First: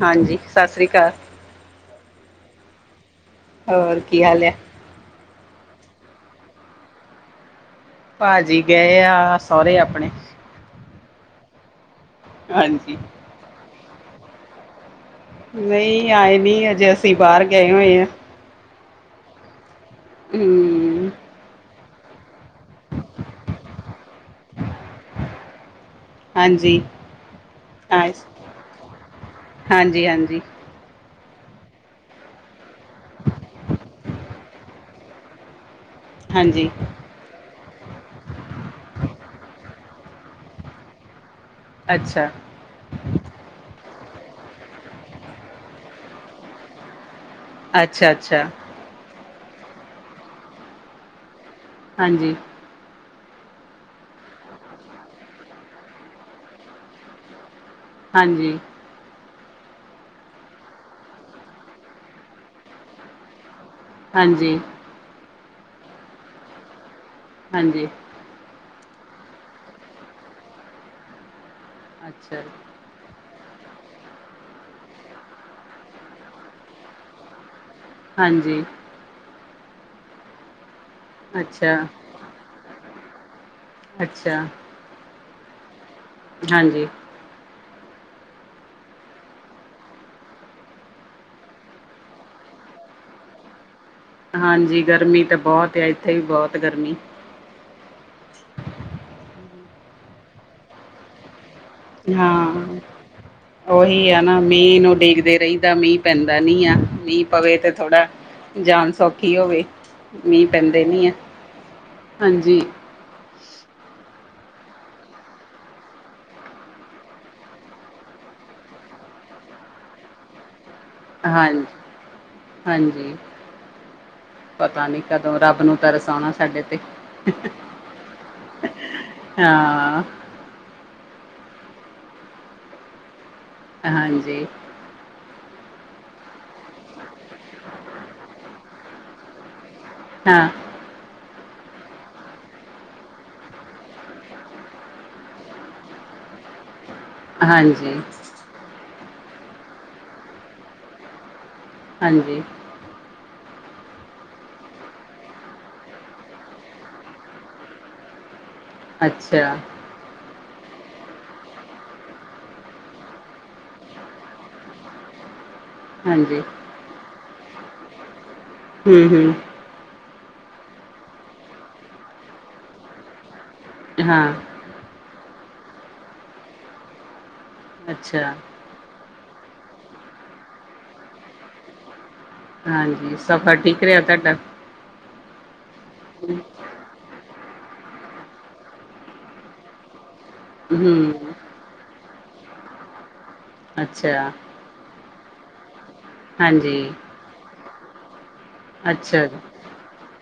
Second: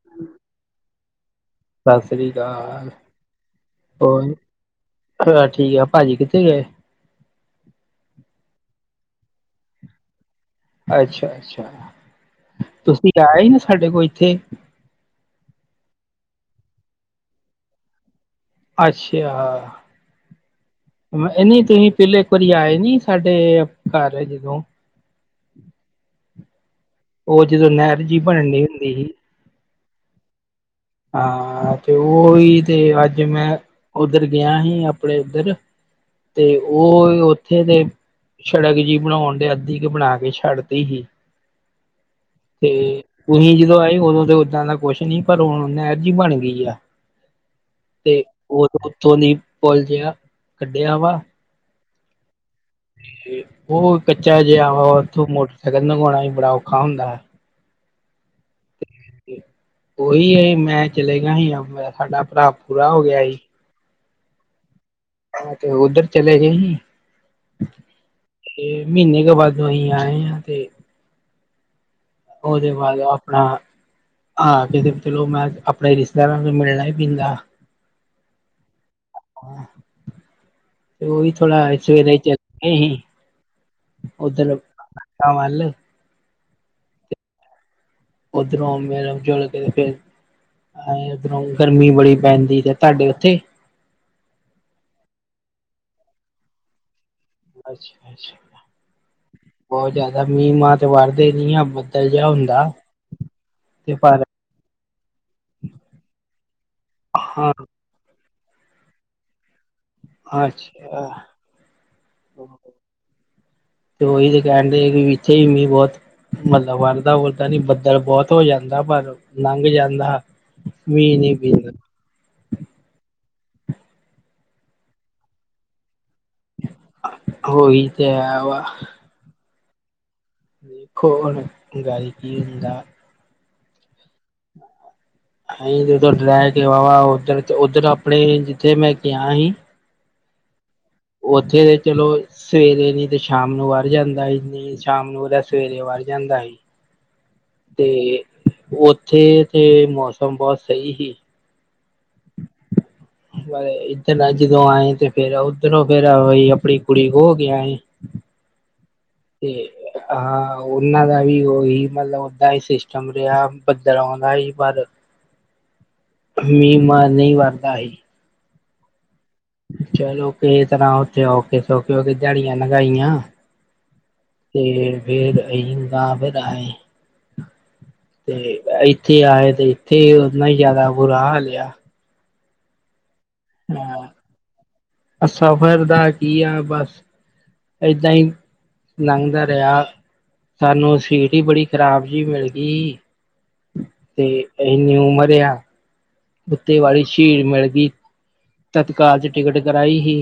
ਹਾਂਜੀ ਸਸ੍ਰੀ ਅਕਾਲ ਸਸ੍ਰੀ ਅਕਾਲ ਹੋਰ ਕੀ ਹਾਲ ਐ ਹਾਂ ਠੀਕ ਐ, ਭਾਜ਼ੀ ਕਿੱਥੇ ਗਏ ਭਾਜੀ ਗਏ ਆ ਸਹੁਰੇ ਆਪਣੇ ਅੱਛਾ- ਅੱਛਾ ਹਾਂਜੀ ਤੁਸੀਂ ਆਏ ਹੀ ਨਾ ਸਾਡੇ ਕੋਲ ਇੱਥੇ ਨਹੀ ਆਏ ਨੀ, ਅਜੇ ਅਸੀ ਬਾਹਰ ਗਏ ਹੋਏ ਆਂ ਅੱਸ਼ੇਆ। ਊ [unintelligible] ਏਨੀ ਤੁਸੀਂ ਪੈਲੇ ਇੱਕ ਵਾਰੀਂ ਆਏ ਨੀ ਸਾਡੇ ਘਰ ਜਦੋਂ ਹਾਂਜੀ। ਓ ਜਦੋਂ ਨਹਿਰ ਜੀ ਬਣਨੀ ਹੁੰਦੀ ਹੀ। ਹਾਂਜੀ-ਹਾਂਜੀ ਹਾਂ ਤੇ ਓਈ ਤੇ ਅੱਜ ਮੈਂ ਉੱਧਰ ਗਿਆ ਹੀ ਆਪਣੇ ਉੱਧਰ ਤੇ ਹਾਂਜੀ ਓ ਥੇ ਤੇ ਸੜਕ ਜੀ ਬਣਾਉਣ ਡੇ ਅੱਧੀ ਕ ਬਣਾ ਕੇ ਛੱਡਤੀ ਹੀ। ਅੱਛਾ। ਤੇ ਤੁਸੀਂ ਜਦੋਂ ਆਏ ਉਦੋਂ ਤੇ ਓਦਾਂ ਦਾ ਕੁਛ ਨੀ ਪਰ ਹੁਣ ਨਹਿਰ ਜੀ ਬਣ ਗਈ ਆ ਅੱਛਾ ਤੇ ਅੱਛਾ [unintelligible] ਓਥੋਂ ਦੀ ਪੁੱਲ ਜਾ ਕੱਢਿਆ ਵਾ ਹਾਂਜੀ। ਓ ਕੱਚਾ ਜਿਆ ਉਥੋਂ ਮੋਟਰਸਾਈਕਲ ਨਗਵਾਣਾ ਈ ਬੜਾ ਔਖਾ ਹੁੰਦਾ। ਹਾਂਜੀ। ਓਹੀ ਐ ਮੈਂ ਚਲ ਗਿਆ ਹੀ ਸਾਡਾ ਭਰਾ ਪੂਰਾ ਹੋ ਗਿਆ ਹੀ। ਹਾਂਜੀ। ਆ ਤੇ ਓਧਰ ਚਲੇ ਗਏ ਹੀ। ਹਾਂਜੀ। ਤੇ ਮੀਨੇ ਕ ਬਾਦੋਂ ਅਸੀਂ ਆਏ ਹਾਂ ਤੇ ਅੱਛਾ। ਓਦੇ ਬਾਦ ਆਪਣਾ ਹਾਂ ਕਿਤੇ ਤੇ ਚਲੋ ਮੈਂ ਆਪਣੇ ਰਿਸ਼ਤੇਦਾਰਾਂ ਨੂੰ ਮਿਲਣਾ ਹੀ ਪੀਂਦਾ। ਹਾਂਜੀ। ਤੇ ਓਹੀ ਅੱਛਾ ਥੋੜਾ ਸਵੇਰੇ ਈ ਚਕੇ ਹੀ। ਅੱਛਾ ਓਧਲ [unintelligible] ਵੱਲ ਹਾਂਜੀ। ਓਧਰੋਂ ਮੇਲ ਜੁਲ ਕੇ ਤੇ ਫੇਰ ਹਾਏ ਉਧਰੋਂ ਗਰਮੀ ਬੜੀ ਪੈਂਦੀ ਤੇ ਤੁਹਾਡੇ ਉੱਥੇ ਹਾਂਜੀ ਗਰਮੀ ਤਾਂ ਬੋਤ ਆ ਇੱਥੇ ਵੀ ਬੋਤ ਗਰਮੀ ਅੱਛਾ-ਅੱਛਾ ਬੋਤ ਜਾਦਾ ਮੀਂਹ ਮਾ ਤੇ ਵਾਰਦੇ ਨੀ ਆ ਬੋ ਹਾਂ ਓਹੀ ਆ ਪਰ ਨਾ ਮੀਂਹ ਨੂੰ ਡਿੱਗਦੇ ਰਈਦਾ ਮੀਂਹ ਪੈਂਦਾ ਨੀ ਆ ਮੀਂਹ ਹਾਂ ਪਵੇ ਤੇ ਥੋੜਾ ਜਾਨ ਸੌਖੀ ਹੋਵੇ ਮੀਂਹ ਪੈਂਦੇ ਨੀ ਅੱਛਾ ਆ ਹਾਂਜੀ [inaudible] ਤੇ ਓਹੀ ਤੇ ਕੈਂਡੇ ਵੀ ਇੱਥੇ ਵੀ ਮੀਹ ਬੋਤ ਮਤਲਬ ਵੜਦਾ ਉਰਦਾ ਨੀ ਬੱਦਲ ਬੋਤ ਹੋ ਜਾਂਦਾ ਪਰ ਲੰਘ ਜਾਂਦਾ। ਮੀਂਹ ਨੀ ਹਾਂਜੀ। ਪੈਂਦਾ ਹਾਂਜੀ ਪਤਾ ਨੀ ਕਦੋਂ ਰੱਬ ਨੂੰ ਤਰਸ ਓਣਾ ਸਾਡੇ ਤੇ ਉਹੀ ਤੇ ਹੈ ਵਾ ਹਾਂ ਵੇਖੋ ਹੁਣ ਗਾਰੀ ਕੀ ਹੁੰਦਾ ਹਾਂਜੀ। ਅਹੀ ਤੇ [unintelligible] ਓਧਰ ਤੇ ਓਧਰ ਆਪਣੇ ਜਿੱਥੇ ਮੈਂ ਕਿਆ ਹੀ ਹਾਂ ਓਥੇ ਤੇ ਚਲੋ ਸਵੇਰੇ ਨੀ ਤੇ ਸ਼ਾਮ ਨੂੰ ਵਰ ਜਾਂਦਾ [unintelligible] ਸ਼ਾਮ ਨੂੰ ਓਦਾ ਸਵੇਰੇ ਵਾਰ ਜਾਂਦਾ ਏ। ਤੇ ਹਾਂਜੀ ਓਥੇ ਤੇ ਮੌਸਮ ਬੋਤ ਸਈ ਸੀ। ਹਾਂਜੀ। ਬ ਇਧਰ ਨਾ ਜਦੋਂ ਆਏ ਤੇ ਫੇਰ ਓਧਰੋਂ ਫੇਰ [unintelligible] ਆਪਣੀ ਕੁੜੀ ਖੋ ਕੇ ਆਏ। ਅੱਛਾ। ਹਾਂ ਓਨਾਂ ਦਾ ਵੀ ਓਹੀ ਮਤਲਬ ਓਦਾਂ ਈ ਸਿਸਟਮ ਰਿਆ ਬੱਦਲ ਔਨਦਾ ਹੀ ਪਰ ਹਾਂਜੀ ਮੀ ਮਾ ਨਹੀਂ ਵਾਰਦਾ ਹੀ। ਹੂੰ-ਹੂੰ ਚਲੋ ਕਿਸ ਤਰ੍ਹਾਂ ਓਥੇ ਓਖੇ ਸੋਕੇ ਹੋਕੇ ਦਿਆ ਮੜੀਆਂ ਲੰਗਾਈਆਂ। ਹਾਂ ਤੇ ਵੇਰ ਅਹੀ ਗਾਭਰਏ ਅੱਛਾ ਤੇ ਏਥੇ ਆਏ ਤੇ ਏਥੇ ਓਨਾ ਈ ਜਾਦਾ ਬੁਰਾ ਹਾਲ ਆ। ਹਾਂਜੀ ਸਫ਼ਰ ਠੀਕ ਰਿਆ ਤੁਹਾਡਾ? ਅ ਸਫ਼ਰ ਦਾ ਕੀ ਆ ਬਸ ਏਦਾਂ ਈ ਲੰਘਦਾ ਰਿਆ ਸਾਨੂੰ ਹੂੰ ਸੀਟ ਈ ਬੜੀ ਖ਼ਰਾਬ ਜੀ ਮਿਲਗੀ ਤੇ ਅੱਛਾ ਏਨੀ ਉਮਰ ਆ ਉੱਤੇ ਹਾਂਜੀ ਵਾਲੀ ਸ਼ੀਰ ਮਿਲਗੀ ਤਤਕਾਲ ਅੱਛਾ ਚ ਜੀ ਟਿਕਟ ਕਰਾਈ ਹੀ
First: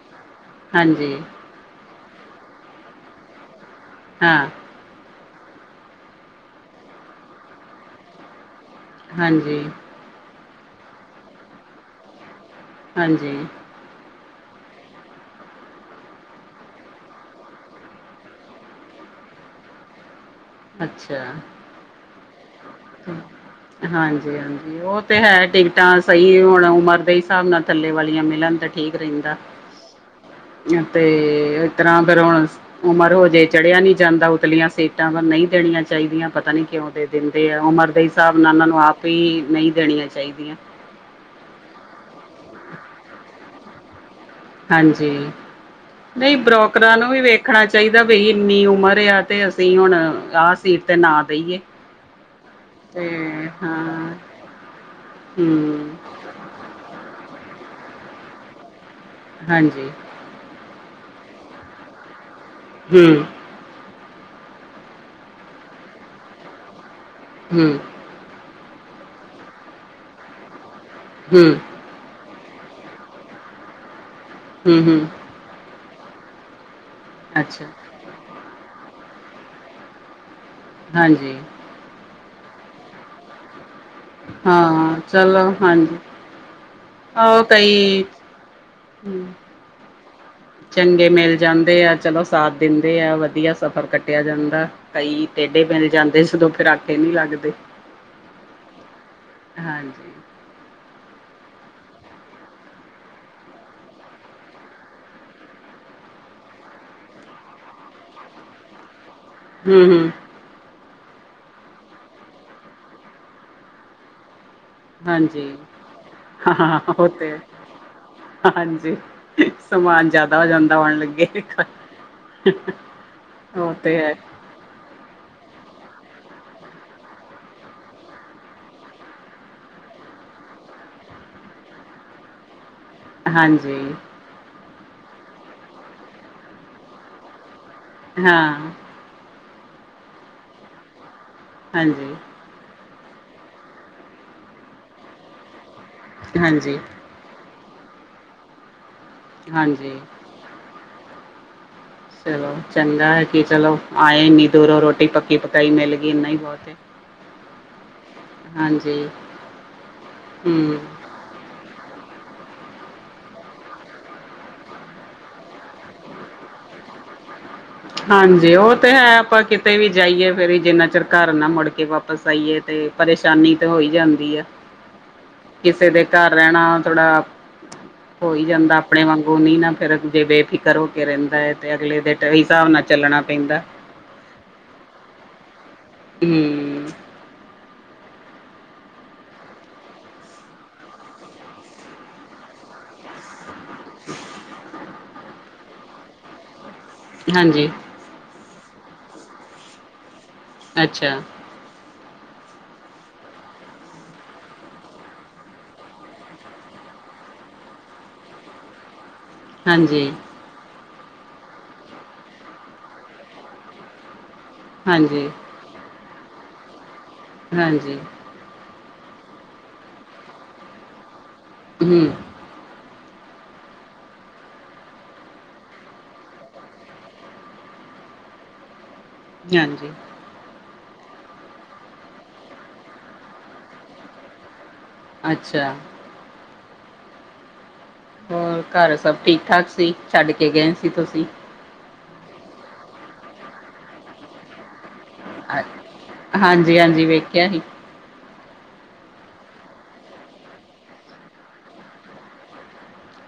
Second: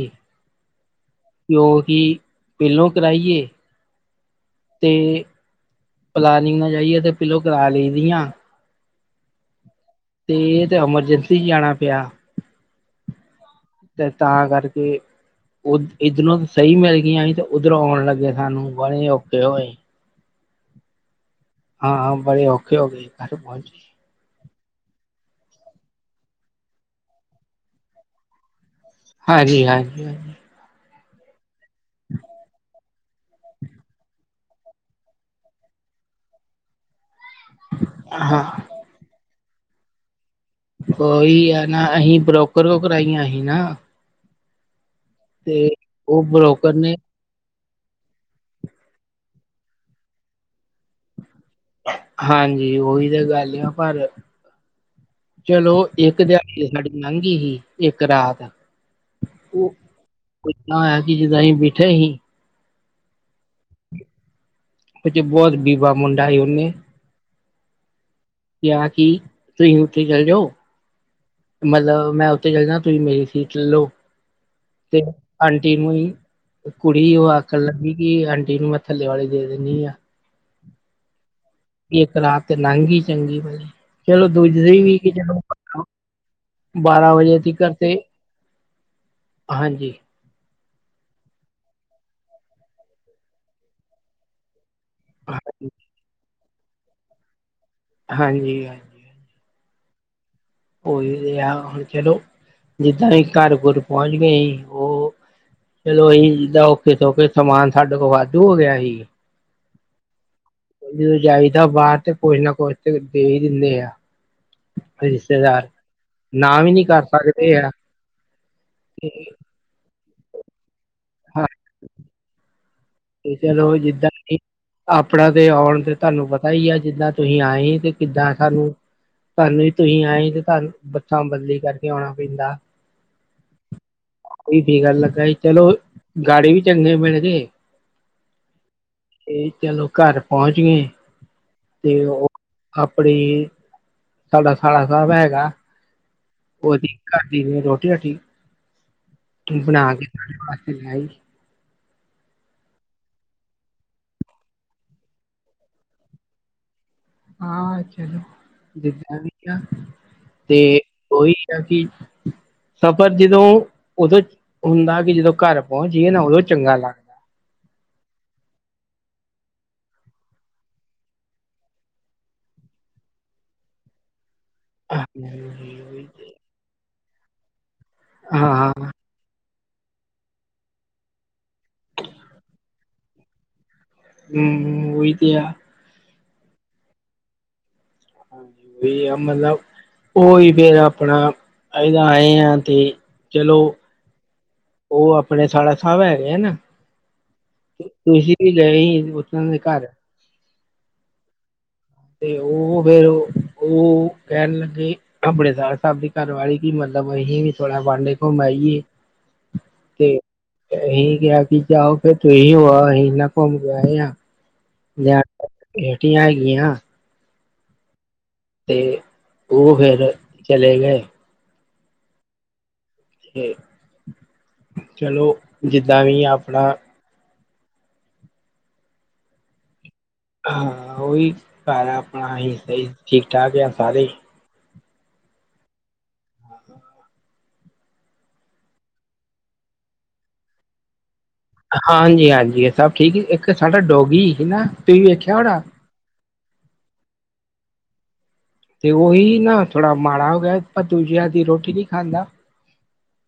ਹਾਂਜੀ [unintelligible] ਕੀ ਪੇਲੋਂ ਕਰਾਈਏ ਹਾਂ। ਤੇ ਪਲਾਨਿੰਗ ਨਾ ਜਾਈਏ ਤੇ ਪੀਲੋ ਕਰਾ ਲਈ ਦੀਆ। ਹਾਂਜੀ। ਤੇ ਏ ਤਾਂ ਐਮਰਜੈਂਸੀ ਜਾਣਾ ਪਿਆ। ਹਾਂਜੀ। ਤੇ ਤਾਂ ਕਰਕੇ ਓ ਇੱਧਰੋਂ ਸਈ ਮਿਲ ਗਈਆਂ ਸੀ ਤੇ ਉੱਧਰੋਂ ਓਣ ਲੱਗੇ ਸਾਨੂੰ ਬਾਲੇ ਔਖੇ ਹੋਏ। ਅੱਛਾ ਹਾਂ ਬੜੇ ਔਖੇ ਹੋ ਗਏ ਘਰ ਪਹੁੰਚੇ ਹਾਂਜੀ-ਹਾਂਜੀ ਓ ਤੇ ਹੈ ਟਿਕਟਾਂ ਸਈ ਹੁਣ ਉਮਰ ਦੇ ਹਿਸਾਬ ਨਾਲ ਥੱਲੇ ਵਾਲੀਆਂ ਮਿਲਣ ਤੇ ਠੀਕ ਰੈਂਦਾ ਹਾਂਜੀ ਹਾਂਜੀ ਹਾਂਜੀ। ਤੇ ਇਤਰ੍ਹਾਂ ਫੇਰ ਹੁਣ ਉਮਰ ਹੋਜੇ ਚੜਿਆ ਨੀ ਜਾਂਦਾ ਉਤਲੀਆਂ ਸੀਟਾਂ ਪਰ ਨਈ ਦੇਣੀਆਂ ਚਾਈਦੀਆਂ ਪਤਾ ਨੀ ਕਿਉਂ ਦੇ ਦਿੰਦੇ ਆ ਉਮਰ ਦੇ ਹਿਸਾਬ ਨਾ-ਨਾ ਹਾਂ ਉਨਾਂ ਨੂੰ ਆਪ ਈ ਨਈ ਦੇਣੀਆਂ ਚਾਈਦੀਆਂ। ਕੋਈ ਆ ਨਾ ਅਸੀਂ ਬਰੋਕਰ [unintelligible] ਕਰਾਈਆਂ ਹੀ ਨਾ। ਹਾਂਜੀ ਤੇ ਉਹ ਨਈ ਬਰੋਕਰ ਨੇ ਬਰੋਕਰਾਂ ਨੂੰ ਵੀ ਵੇ ਖਣਾ ਚਾਈਦਾ ਵੀ ਇੰਨੀ ਉਮਰ ਆ ਤੇ ਅਸੀਂ ਹੁਣ ਆ ਸੀਟ ਤੇ ਨਾ ਦੇਈਏ। ਹਾਂਜੀ ਓਹੀ ਤੇ ਤਾਂ ਗੱਲ ਆ ਪਰ ਹਾਂ ਚਲੋ ਹੂੰ ਇੱਕ ਇੱਕ ਦਿਹਾੜੀ ਸਾਡੀ ਲੰਘੀ ਸੀ ਇੱਕ ਰਾਤ ਹਾਂਜੀ। ਪੁੱਛਣਾ ਹੋਇਆ ਕੀ ਜਿੱਦਾਂ ਅਸੀਂ ਬੈਠੇ ਹੀ ਹੂੰ। ਵਿਚੇ ਬੋਤ ਬੀਬਾ ਮੁੰਡਾ ਸੀ ਉਨੇ ਹੂੰ। ਕਿਆ ਕੀ ਤੁਸੀਂ ਓਥੇ ਚੱਲਜੋ ਹੂਏ। ਮਤਲਬ ਮੈਂ ਉੱਥੇ ਚਲ ਜਾ, ਤੁਸੀਂ ਮੇਰੀ ਸੀਟ ਲੱਲੋ ਹੂੰ, ਤੇ ਹੂੰ, ਅੰਟੀ ਨੂੰ ਹੀ ਕੁੜੀ ਉਹ ਆਖਣ ਅੱਛਾ, ਲੱਗੀ ਕਿ ਅੰਟੀ ਨੂੰ ਮੈਂ ਥੱਲੇ ਵਾਲੀ ਦੇ ਦਿੰਨੀ ਆ। ਹਾਂਜੀ। ਇੱਕ ਰਾਤ ਤੇ ਲੰਘ ਗਈ ਚੰਗੀ ਭਲੀ। ਚਲੋ ਦੂਜੀ ਵੀ ਹਾਂ, ਕਿ ਚਲੋ ਹਾਂਜੀ, [inaudible] ਬਾਰਾਂ ਵਜੇ ਉਹ ਤੀਕਰ ਕਈ ਤੇ ਹਮ, ਹਾਂਜੀ। ਚੰਗੇ ਮਿਲ ਜਾਂਦੇ ਆ, ਚਲੋ ਸਾਥ ਦਿੰਦੇ ਆ, ਵਧੀਆ ਸਫ਼ਰ ਕੱਟਿਆ ਜਾਂਦਾ। ਕਈ ਟੇਡੇ ਹਾਂਜੀ, ਮਿਲ ਜਾਂਦੇ ਸਗੋਂ ਫੇਰ ਆਖੇ ਨਹੀਂ ਲੱਗਦੇ। ਹਾਂਜੀ। ਹਾਂਜੀ। ਉਹੀ ਆ ਹੁਣ ਚਲੋ ਜਿੱਦਾਂ ਵੀ ਘਰ ਘੁਰ ਪਹੁੰਚ ਗਏ ਸੀ ਉਹ ਚਲੋ ਅਸੀ ਜਿੱਦਾਂ ਔਖੇ ਸੋਖੇ ਸਮਾਨ ਸਾਡੇ ਕੋਲ ਵਾਧੂ ਹੋ ਗਿਆ ਸੀ। ਹੂੰ ਹੂੰ। ਜਦੋਂ ਜਾਈਦਾ ਬਾਹਰ ਤੇ ਕੁਛ ਨਾ ਕੁਛ ਤੇ ਦੇ ਹੀ ਦਿੰਦੇ ਆ। ਹਾਂਜੀ ਰਿਸ਼ਤੇਦਾਰ। ਨਾ ਵੀ ਹਾਂ ਨੀ ਕਰ ਉਹ ਤੇ ਸਕਦੇ ਆ ਹਾਂਜੀ। ਤੇ ਸਮਾਨ ਜਿਆਦਾ ਹੋ ਜਾਂਦਾ ਆਉਣ ਲੱਗੇ। ਹਾਂ ਤੇ ਉਹ ਚਲੋ ਤੇ ਜਿੱਦਾ ਹੈ, ਹੀ ਆਪਣਾ ਤੇ ਆਉਣ ਤੇ ਤੁਹਾਨੂੰ ਪਤਾ ਹੀ ਆ ਜਿੱਦਾ ਤੁਸੀਂ ਆਏ ਤੇ ਕਿੱਦਾ ਸਾਨੂੰ ਧੰਨ ਹੀ ਤੁਸੀਂ ਆਏ ਤੇ ਤੁਹਾਨੂੰ ਬੱਸਾ ਬਦਲੀ ਕਰਕੇ ਆਉਣਾ ਪੈਂਦਾ। ਹਾਂਜੀ। ਓਹੀ ਫਿਕਰ ਲੱਗਾ ਹੀ ਚਲੋ ਗਾੜੀ ਵੀ ਚੰਗੇ ਮਿਲ ਗਏ। ਹਾਂ। ਏ ਚਲੋ ਘਰ ਪਹੁੰਚ ਗਏ ਤੇ ਹਾਂਜੀ, ਉਹ ਆਪਣੀ ਸਾਡਾ ਸਾਲਾ ਸਾਹਿਬ ਹੈਗਾ। ਹਾਂਜੀ, ਉਹਦੀ ਘਰਦੀ ਨੇ ਰੋਟੀ ਰੋਟੀ ਬਣਾ ਹਾਂਜੀ। ਕੇ ਸਾਡੇ ਵਾਸਤੇ ਲਿਆਈ। ਚਲੋ ਚੰਗਾ ਐ ਕਿ ਚਲੋ ਆਏ ਇੰਨੀ ਦੂਰੋਂ ਰੋਟੀ ਪੱਕੀ ਪਕਾਈ ਮਿਲ ਗਈ ਏਨਾ ਹੀ ਬਹੁਤ ਏ। ਹਾਂ ਚਲੋ ਜਿੱਦਾਂ ਵੀ ਆ, ਹੂੰ ਤੇ ਓਹੀ ਆ ਕੀ ਸਫ਼ਰ ਜਦੋਂ ਉਦੋਂ ਹੁੰਦਾ ਕਿ ਜਦੋਂ ਘਰ ਪਹੁੰਚ ਜਾਈਏ ਨਾ ਉਦੋਂ ਚੰਗਾ ਲੱਗਦਾ। ਹਾਂਜੀ ਉਹ ਤੇ ਹੈ ਆਪਾਂ ਕਿਤੇ ਵੀ ਜਾਈਏ ਫੇਰ ਵੀ ਜਿੰਨਾ ਚਿਰ ਘਰ ਨਾ ਮੁੜ ਕੇ ਵਾਪਸ ਆਈਏ ਤੇ ਪਰੇਸ਼ਾਨੀ ਤੇ ਹੋਈ ਜਾਂਦੀ ਆ। ਹਾਂਜੀ। ਕਿਸੇ ਦੇ ਘਰ ਰਹਿਣਾ ਥੋੜਾ, ਹੋਈ ਹਾਂ ਜਾਂਦਾ ਆਪਣੇ ਵਾਂਗੂੰ ਨੀ ਨਾ। ਫਿਰ ਜੇ ਬੇਫ਼ਿਕਰ ਹੋ ਕੇ ਰਹਿੰਦਾ ਐ ਤੇ ਅਗਲੇ ਦੇ ਹਿਸਾਬ ਨਾਲ ਚੱਲਣਾ ਪੈਂਦਾ। ਹੂੰ ਓਹੀ ਤੇ ਆ। ਹੂੰ। ਹਾਂਜੀ, ਉਹੀ ਆ ਮਤਲਬ ਉਹੀ ਫੇਰ ਆਪਣਾ ਏਦਾਂ ਆਏ ਆ ਤੇ ਚਲੋ ਓ ਆਪਣੇ ਸਾਲਾ ਸਾਹਿਬ ਹੈਗੇ ਆ ਨਾ। ਹਾਂਜੀ। ਤੁਸੀਂ ਤੇ ਗਏ ਸੀ ਉਹਨਾਂ ਦੇ ਘਰ। ਅੱਛਾ। ਤੇ ਉਹ ਫੇਰ ਉਹ ਕਹਿਣ ਲੱਗੇ ਆਪਣੇ ਸਾਲਾ ਸਾਹਿਬ ਦੀ ਘਰਵਾਲੀ ਕੀ ਮਤਲਬ ਅਸੀਂ ਵੀ ਥੋੜ੍ਹਾ ਵਾਂਢੇ ਘੁੰਮ ਆਈਏ। ਹਾਂਜੀ ਤੇ ਅਹੀ ਕਿਹਾ ਕਿ ਜਾਓ ਫਿਰ ਤੁਹੀ ਹੋ ਆਉ ਅਹੀ ਏਨਾ ਘੁੰਮ ਕੇ ਆਏ ਆ। ਹਾਂਜੀ ਰੇਟੀ ਆਏਗੀ ਹ [unintelligible] ਹਾਂਜੀ। ਤੇ ਉਹ ਫੇਿਰ ਚਲੇ ਗਏ। ਹਮ। ਤੇ ਚਲੋ ਜਿੱਦਾਂ ਵੀ ਆਪਣਾ। ਹਾਂਜੀ। ਹਾਂ ਉਹੀ ਘਰ ਆ ਆਪਣਾ ਅਸੀ ਸਹੀ ਠੀਕ ਠਾਕ ਆ ਸਾਰੇ ਹੀ। ਅੱਛਾ। ਹੋਰ ਘਰ ਸਭ ਠੀਕ ਠਾਕ ਸੀ ਛੱਡ ਕੇ ਗਏ ਸੀ ਤੁਸੀਂ। ਹਾਂਜੀ ਹਾਂਜੀ ਇਹ ਸਭ ਠੀਕ ਇੱਕ ਸਾਡਾ ਡੋਗੀ ਸੀ ਨਾ ਤੁਸੀਂ ਵੇਖਿਆ। ਹੋਣਾ ਹਾਂਜੀ ਹਾਂਜੀ ਵੇਖਿਆ ਸੀ। ਤੇ ਉਹੀ ਨਾ ਥੋੜਾ ਮਾੜਾ ਹੋ ਗਿਆ ਪਰ ਦੂਜੇ ਆ ਦੀ ਰੋਟੀ ਨਹੀਂੀ ਖਾਂਦਾ।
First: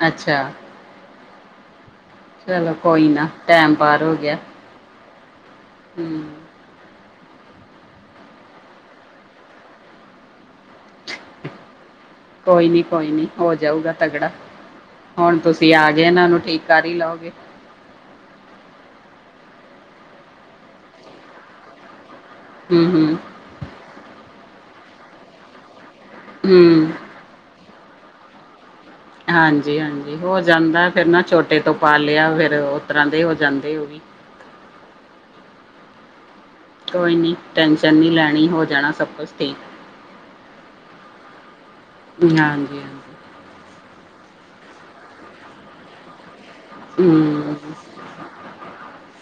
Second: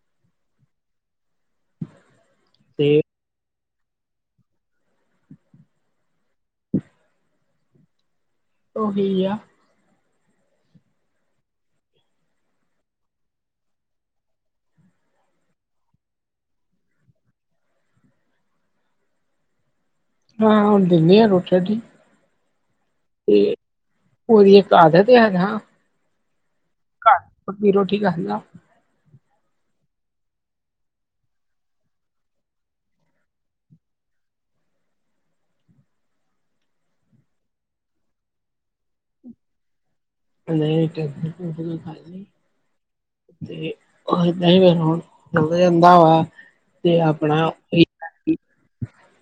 ਅੱਛਾ। ਚਲੋ ਤੇ ਕੋਈ ਨਾ ਟੈਮ ਪਾਰ ਹੋ ਗਿਆ। ਹਮ। ਉਹੀ ਆ। ਕੋਈ ਨੀ ਕੋਈ ਨੀ ਹੋ ਜਾਊਗਾ ਤਗੜਾ। ਹੁਣ ਤੁਸੀਂ ਆ ਗਏ ਇਹਨਾਂ ਨੂੰ ਠੀਕ ਕਰ ਹੀ ਲਓਗੇ। ਹਾਂ ਹੁਣ ਦਿੰਦੇ ਆਾਂ ਰੋਟੀ ਰਾਟੀ। ਹਮ ਹਮ। ਉਹਰੀ ਇੱਕ ਆਧਤ ਆ ਨਾ। ਹਮ। ੀਰੋ ਠੀਕ ਆ ਸੁ [unintelligible] ਹਾਂਜੀ-ਹਾਂਜੀ ਹੋ ਜਾਂਦਾ ਫਿਰ ਨਾ ਛੋਟੇ ਤੋਂ ਪਾ ਲਿਆ ਫਿਰ ਉਸ ਤਰਾਂ ਦੇ ਹੋ ਜਾਂਦੇ ਅੋ ਵੀ। ਕੋਈ ਨਹੀਂ ਟੈਨਸ਼ਨ ਨਹੀਂ ਲੈਣੀ ਹੋ ਜਾਣਾ ਸਭ ਕੁਛ ਠੀਕ। [unintelligible] ਹਾਂਜੀ-ਹਾਂਜੀ। ਤੇ ਏਦਾਂ ਹੀ ਫੇਿਰ ਹੁਣ ਚੱਲ ਜਾਂਦਾ ਵਾ [unintelligible] ਤੇ ਆਪਣਾ ਹਮ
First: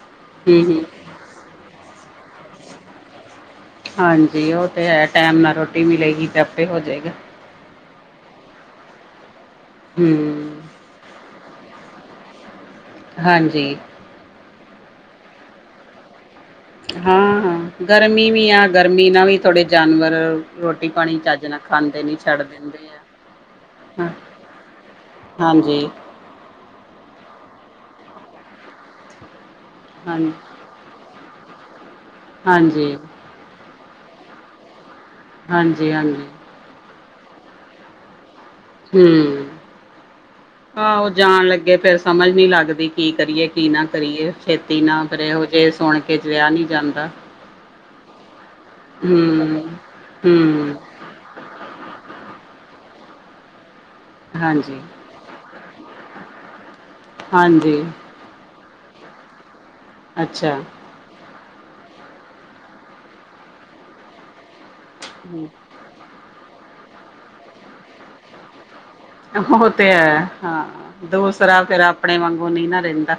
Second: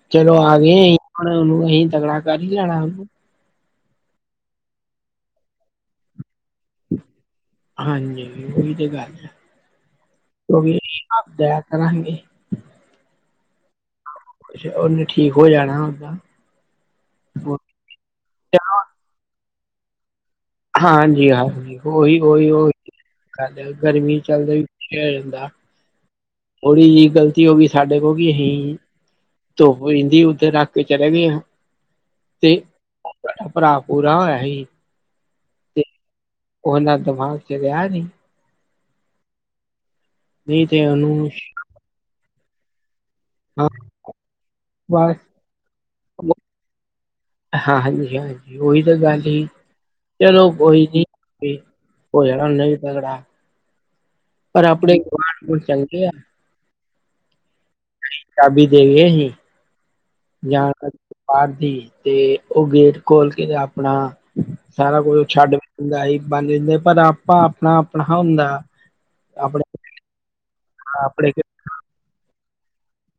ਚਲੋ ਹਮ ਆ ਹਮ ਗਏ। ਹੁਣ ਉਹਨੂੰ ਅਸੀਂ ਤਕੜਾ ਕਰ ਹੀ ਲੈਣਾ ਉਹਨੂੰ। ਹਾਂਜੀ ਉਹ ਤੇ ਹੈ ਟੈਮ ਨਾਲ ਰੋਟੀ ਮਿਲੇਗੀ ਤੇ ਆਪੇ ਹੋ ਜਾਏਗਾ। ਹਾਂਜੀ ਉਹੀ ਤੇ ਗੱਲ ਹੈ। ਹਮ। ਆਪ ਦਇਆਂ ਕਰਾਂਗੇ। ਹਾਂਜੀ। ਕੁਛ ਉਹਨੇ ਠੀਕ ਹੋ ਜਾਣਾ ਓਦਾਂ। ਹਾਂ ਗਰਮੀ ਵੀ ਆ ਗਰਮੀ ਨਾਲ ਵੀ ਥੋੜੇ ਜਾਨਵਰ। ਰੋਟੀ ਪਾਣੀ ਹਾਂਜੀ ਚਜ ਨਾਲ ਹਾਂਜੀ ਖਾਂਦੇ ਨੀ ਉਹੀ ਛੱਡ ਉਹੀ ਉਹੀ ਦਿੰਦੇ ਆ। ਗਰਮੀ ਚੱਲਦਾ ਵੀ ਹੋ ਜਾਂਦਾ [unintelligible] ਹਾਂਜੀ ਥੋੜ੍ਹੀ ਜਿਹੀ ਗ਼ਲਤੀ ਹੋ ਗਈ ਸਾਡੇ ਕੋਲ ਕੀ ਅਸੀਂ ਧੁੱਪ ਹਾਂ ਪੈੱਦੀ ਉੱਥੇ ਰੱਖ। ਤੇ ਚਲੇ ਗਈਆਂ। ਹਾਂਜੀ। ਤੁਹਾਡਾ ਭਰਾ ਪੂਰਾ ਹੋਇਆ ਸੀ। ਹਾਂਜੀ-ਹਾਂਜੀ। ਉਹਨਾਂ ਦਿਮਾਗ ਚ ਲਿਆ ਨੀ। ਹੂੰ ਨਹੀਂ ਤੇ ਆਹੋ ਉਹਨੂੰ ਜਾਣ ਲੱਗੇ ਫੇਰ ਸਮਝ ਨੀ ਲੱਗਦੀ ਕੀ ਕਰੀਏ ਕੀ ਨਾ ਕਰੀਏ, ਛੇਤੀ ਨਾ ਬਸ ਕਰਿਓ ਏਹੋ ਜੇ ਸੁਣ ਕੇ ਜਿਆ ਨੀ ਜਾਂਦਾ। ਹਾਂ ਹਾਂਜੀ ਹਾਂਜੀ ਓਈ ਤਾਂ ਗੱਲ ਈ, ਹੂੰ ਚਲੋ ਹੂੰ ਕੋਈ ਨੀ। ਵੀ ਹੋ ਜਾਣਾ ਓਨੇ ਵੀ ਤਗੜਾ। ਪਰ ਹਾਂਜੀ ਆਪਣੇ ਗਵਾਂਢ ਗਵੂੰਢ ਚੰਗੇ ਆ। ਹਾਂਜੀ। ਚਾਬੀ ਦੇ ਗੇ ਸੀ। ਅੱਛਾ ਜਾਣ ਬਾਰ ਦੀ ਤੇ ਓ ਗੇਟ ਖੋਲ ਕੇ ਤੇ ਆਪਣਾ ਸਾਰਾ ਕੁਛ ਹੂੰ ਛੱਡ ਵੀ ਦਿੰਦਾ ਲਾਈਫ ਬਣ ਜਾਂਦਾ ਪਰ ਆਪਾ ਆਪਣਾ ਆਪਣਾ ਹੁੰਦਾ। ਆਪਣੇ ਓ ਤੇ ਹੈ ਹਾਂ ਆਪਣੇ ਦੂਸਰਾ ਫੇਰ ਆਪਣੇ ਵਾਂਗੂ ਨੀ ਨਾ ਰੈਂਦਾ।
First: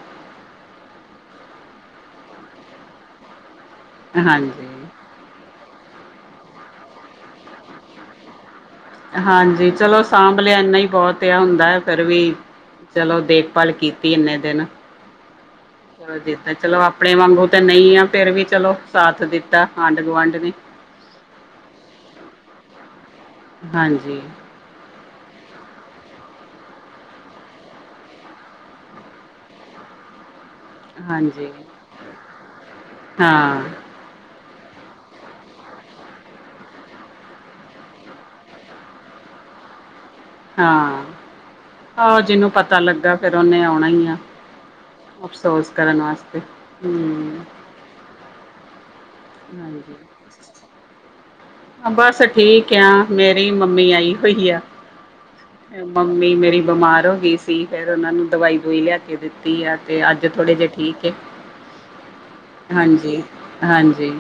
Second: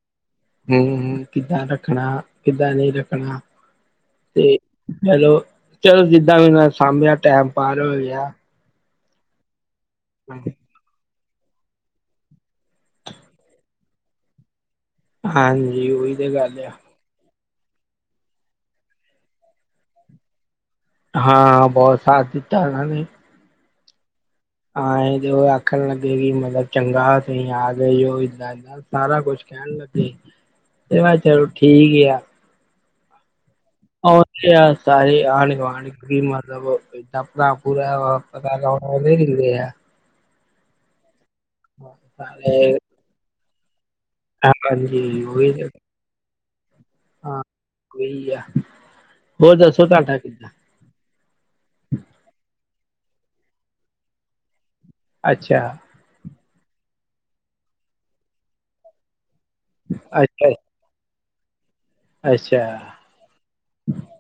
ਹੂੰ ਹੂੰ ਕਿੱਦਾਂ ਰੱਖਣਾ ਕਿੱਦਾਂ ਨਈ ਰੱਖਣਾ। ਤੇ ਹਾਂਜੀ ਚਲੋ, ਚਲੋ ਜਿੱਦਾਂ ਵੀ ਮੈਂ ਸਾਂਭਿਆ ਟੈਮ ਪਾਰ ਹੋ ਗਿਆ। ਹਾਂਜੀ ਚਲੋ ਸਾਂਭ ਲਿਆ ਏਨਾ ਈ ਬੋਤ। ਪਿਆ ਹੁੰਦਾ ਐ, ਫੇਰ ਵੀ ਚਲੋ ਦੇਖਭਾਲ ਕੀਤੀ ਏਨੇ ਦਿਨ। ਹਾਂਜੀ ਓਈ ਚਲੋ ਤੇ ਦਿੱਤਾ ਗੱਲ ਆ। ਚਲੋ ਆਪਣੇ ਵਾਂਗੂ ਤੇ ਨਈ ਆ ਫੇਰ ਵੀ ਚਲੋ ਸਾਥ ਦਿੱਤਾ ਆਂਢ ਗੁਆਂਢ ਨੇ। ਹਾਂ ਬੋਤ ਸਾਥ ਦਿੱਤਾ ਓਨਾਂ ਨੇ। ਹਾਂਜੀ। ਹਾਂ ਏ ਤੇ ਓ ਆਖਣ ਲੱਗੇ ਕੀ ਮਲਬ ਚੰਗਾ ਤੁਸੀਂ ਆ ਗਏ ਓ, ਏਦਾਂ ਏਦਾਂ। ਸਾਰਾ ਕੁਛ ਕੈਣ ਲਗੇ। ਹਾਂਜੀ- ਹਾਂ। ਓ ਤੇ ਐ ਸਾਰੇ ਆਂਢ ਗਵਾਂਢ। [unintelligible] ਹਾਂ, ਆਹੋ ਜਿਨੂੰ ਸਾਰੇ ਪਤਾ ਲੱਗਾ ਫੇਰ ਓਨੇ ਆਉਣਾ ਈ ਆ। ਹਾਂਜੀ ਉਹੀ ਅਫਸੋਸ ਤੇ ਕਰਨ ਆਸਤੇ, ਹੂੰ। ਓਈ ਆ, ਹੋਰ ਦੱਸੋ ਹਾਂਜੀ ਤਾਡਾ ਕਿੱਦਾਂ? ਬਸ ਠੀਕ ਆਂ, ਮੇਰੀ ਵੀ ਮੰਮੀ ਆਈ ਹੋਈ ਆ। ਅੱਛਾ। ਮੰਮੀ ਮੇਰੀ ਬਮਾਰ ਹੋ ਗਈ ਸੀ, ਫੇਰ ਓਨਾਂ ਨੂੰ ਦਵਾਈ ਦਵੂਈ ਲੈ ਕੇ ਦਿੱਤੀ ਆ। ਤੇ ਅੱਜ ਅੱਛਾ ਥੋੜੇ ਜੇ ਠੀ ਠੀਕ ਏ। ਅੱਛਾ, ਹਾਂਜੀ ਹਾਂਜੀ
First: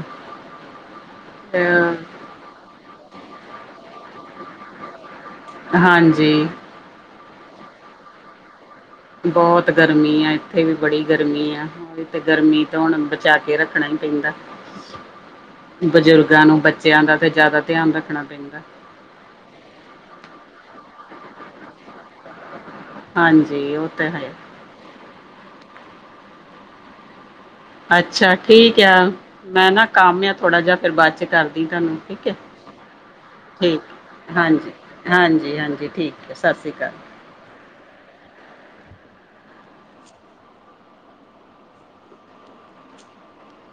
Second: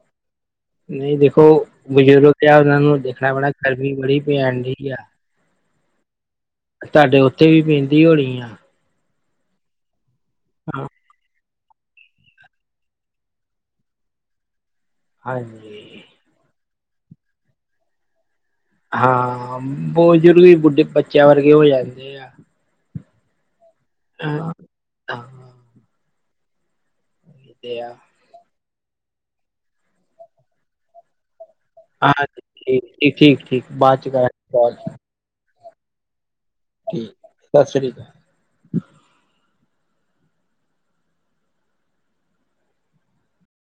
ਨਈ ਦੇਖੋ ਅ ਬਜ਼ੁਰਗ ਪਿਆ ਓਨਾ ਨੂੰ ਦੇਖਣਾ ਪੈਣਾ ਗਰਮੀ ਬੜੀ ਪੈਣ ਡਈ ਆ। ਹਾਂਜੀ। ਤਾਡੇ ਓਥੇ ਵੀ ਪੈਂਦੀ ਹੋਣੀ ਆ। ਬੋਤ ਗਰਮੀ ਆ ਏਥੇ ਵੀ ਹਾਂ ਬੜੀ ਗਰਮੀ ਆ ਓ ਤੇ ਗਰਮੀ ਤੋ ਹੁਣ ਬਚਾ ਕੇ ਰੱਖਣਾ ਈ ਪੈਂਦਾ। ਹਾਂਜੀ। ਬਜ਼ੁਰਗਾਂ ਨੂੰ ਬੱਚਿਆਂ ਦਾ ਤੇ ਜ਼ਾਦਾ ਧਿਆਨ ਰੱਖਣਾ ਪੈਂਦਾ। ਹਾਂ, ਬੋ ਜ਼ੁਰਗ ਵੀ ਬੁੱਢੇ ਬੱਚਿਆਂ ਵਰਗੇ ਹੋ ਜਾਂਦੇ ਆ। ਹਾਂਜੀ ਓ ਤਾਂ ਹੈ। ਹਾਂ ਹਾਂ ਇਹ ਤੇ ਆ। ਅੱਛਾ, ਠੀਕ ਆ, ਮੈਂ ਨਾ ਕੰਮ ਆ ਥੋੜਾ ਜਿਆ ਫੇਰ ਬਾਦ 'ਚ ਕਰਦ ਦੀ ਤਾਨੂੰ ਹਾਂ ਠੀਕ ਏ, ਠੀਕ ਠੀਕ, ਬਾਅਦ ਚ ਕਰਾਂਗੇ ਹਾਂਜੀ। ਕਾਲ ਹਾਂਜੀ, ਹਾਂਜੀ ਠੀਕ ਏ, ਸਾਸਰੀ ਕਾਲ। ਠੀਕ, ਸਾਸੜੀ ਕਾਲ।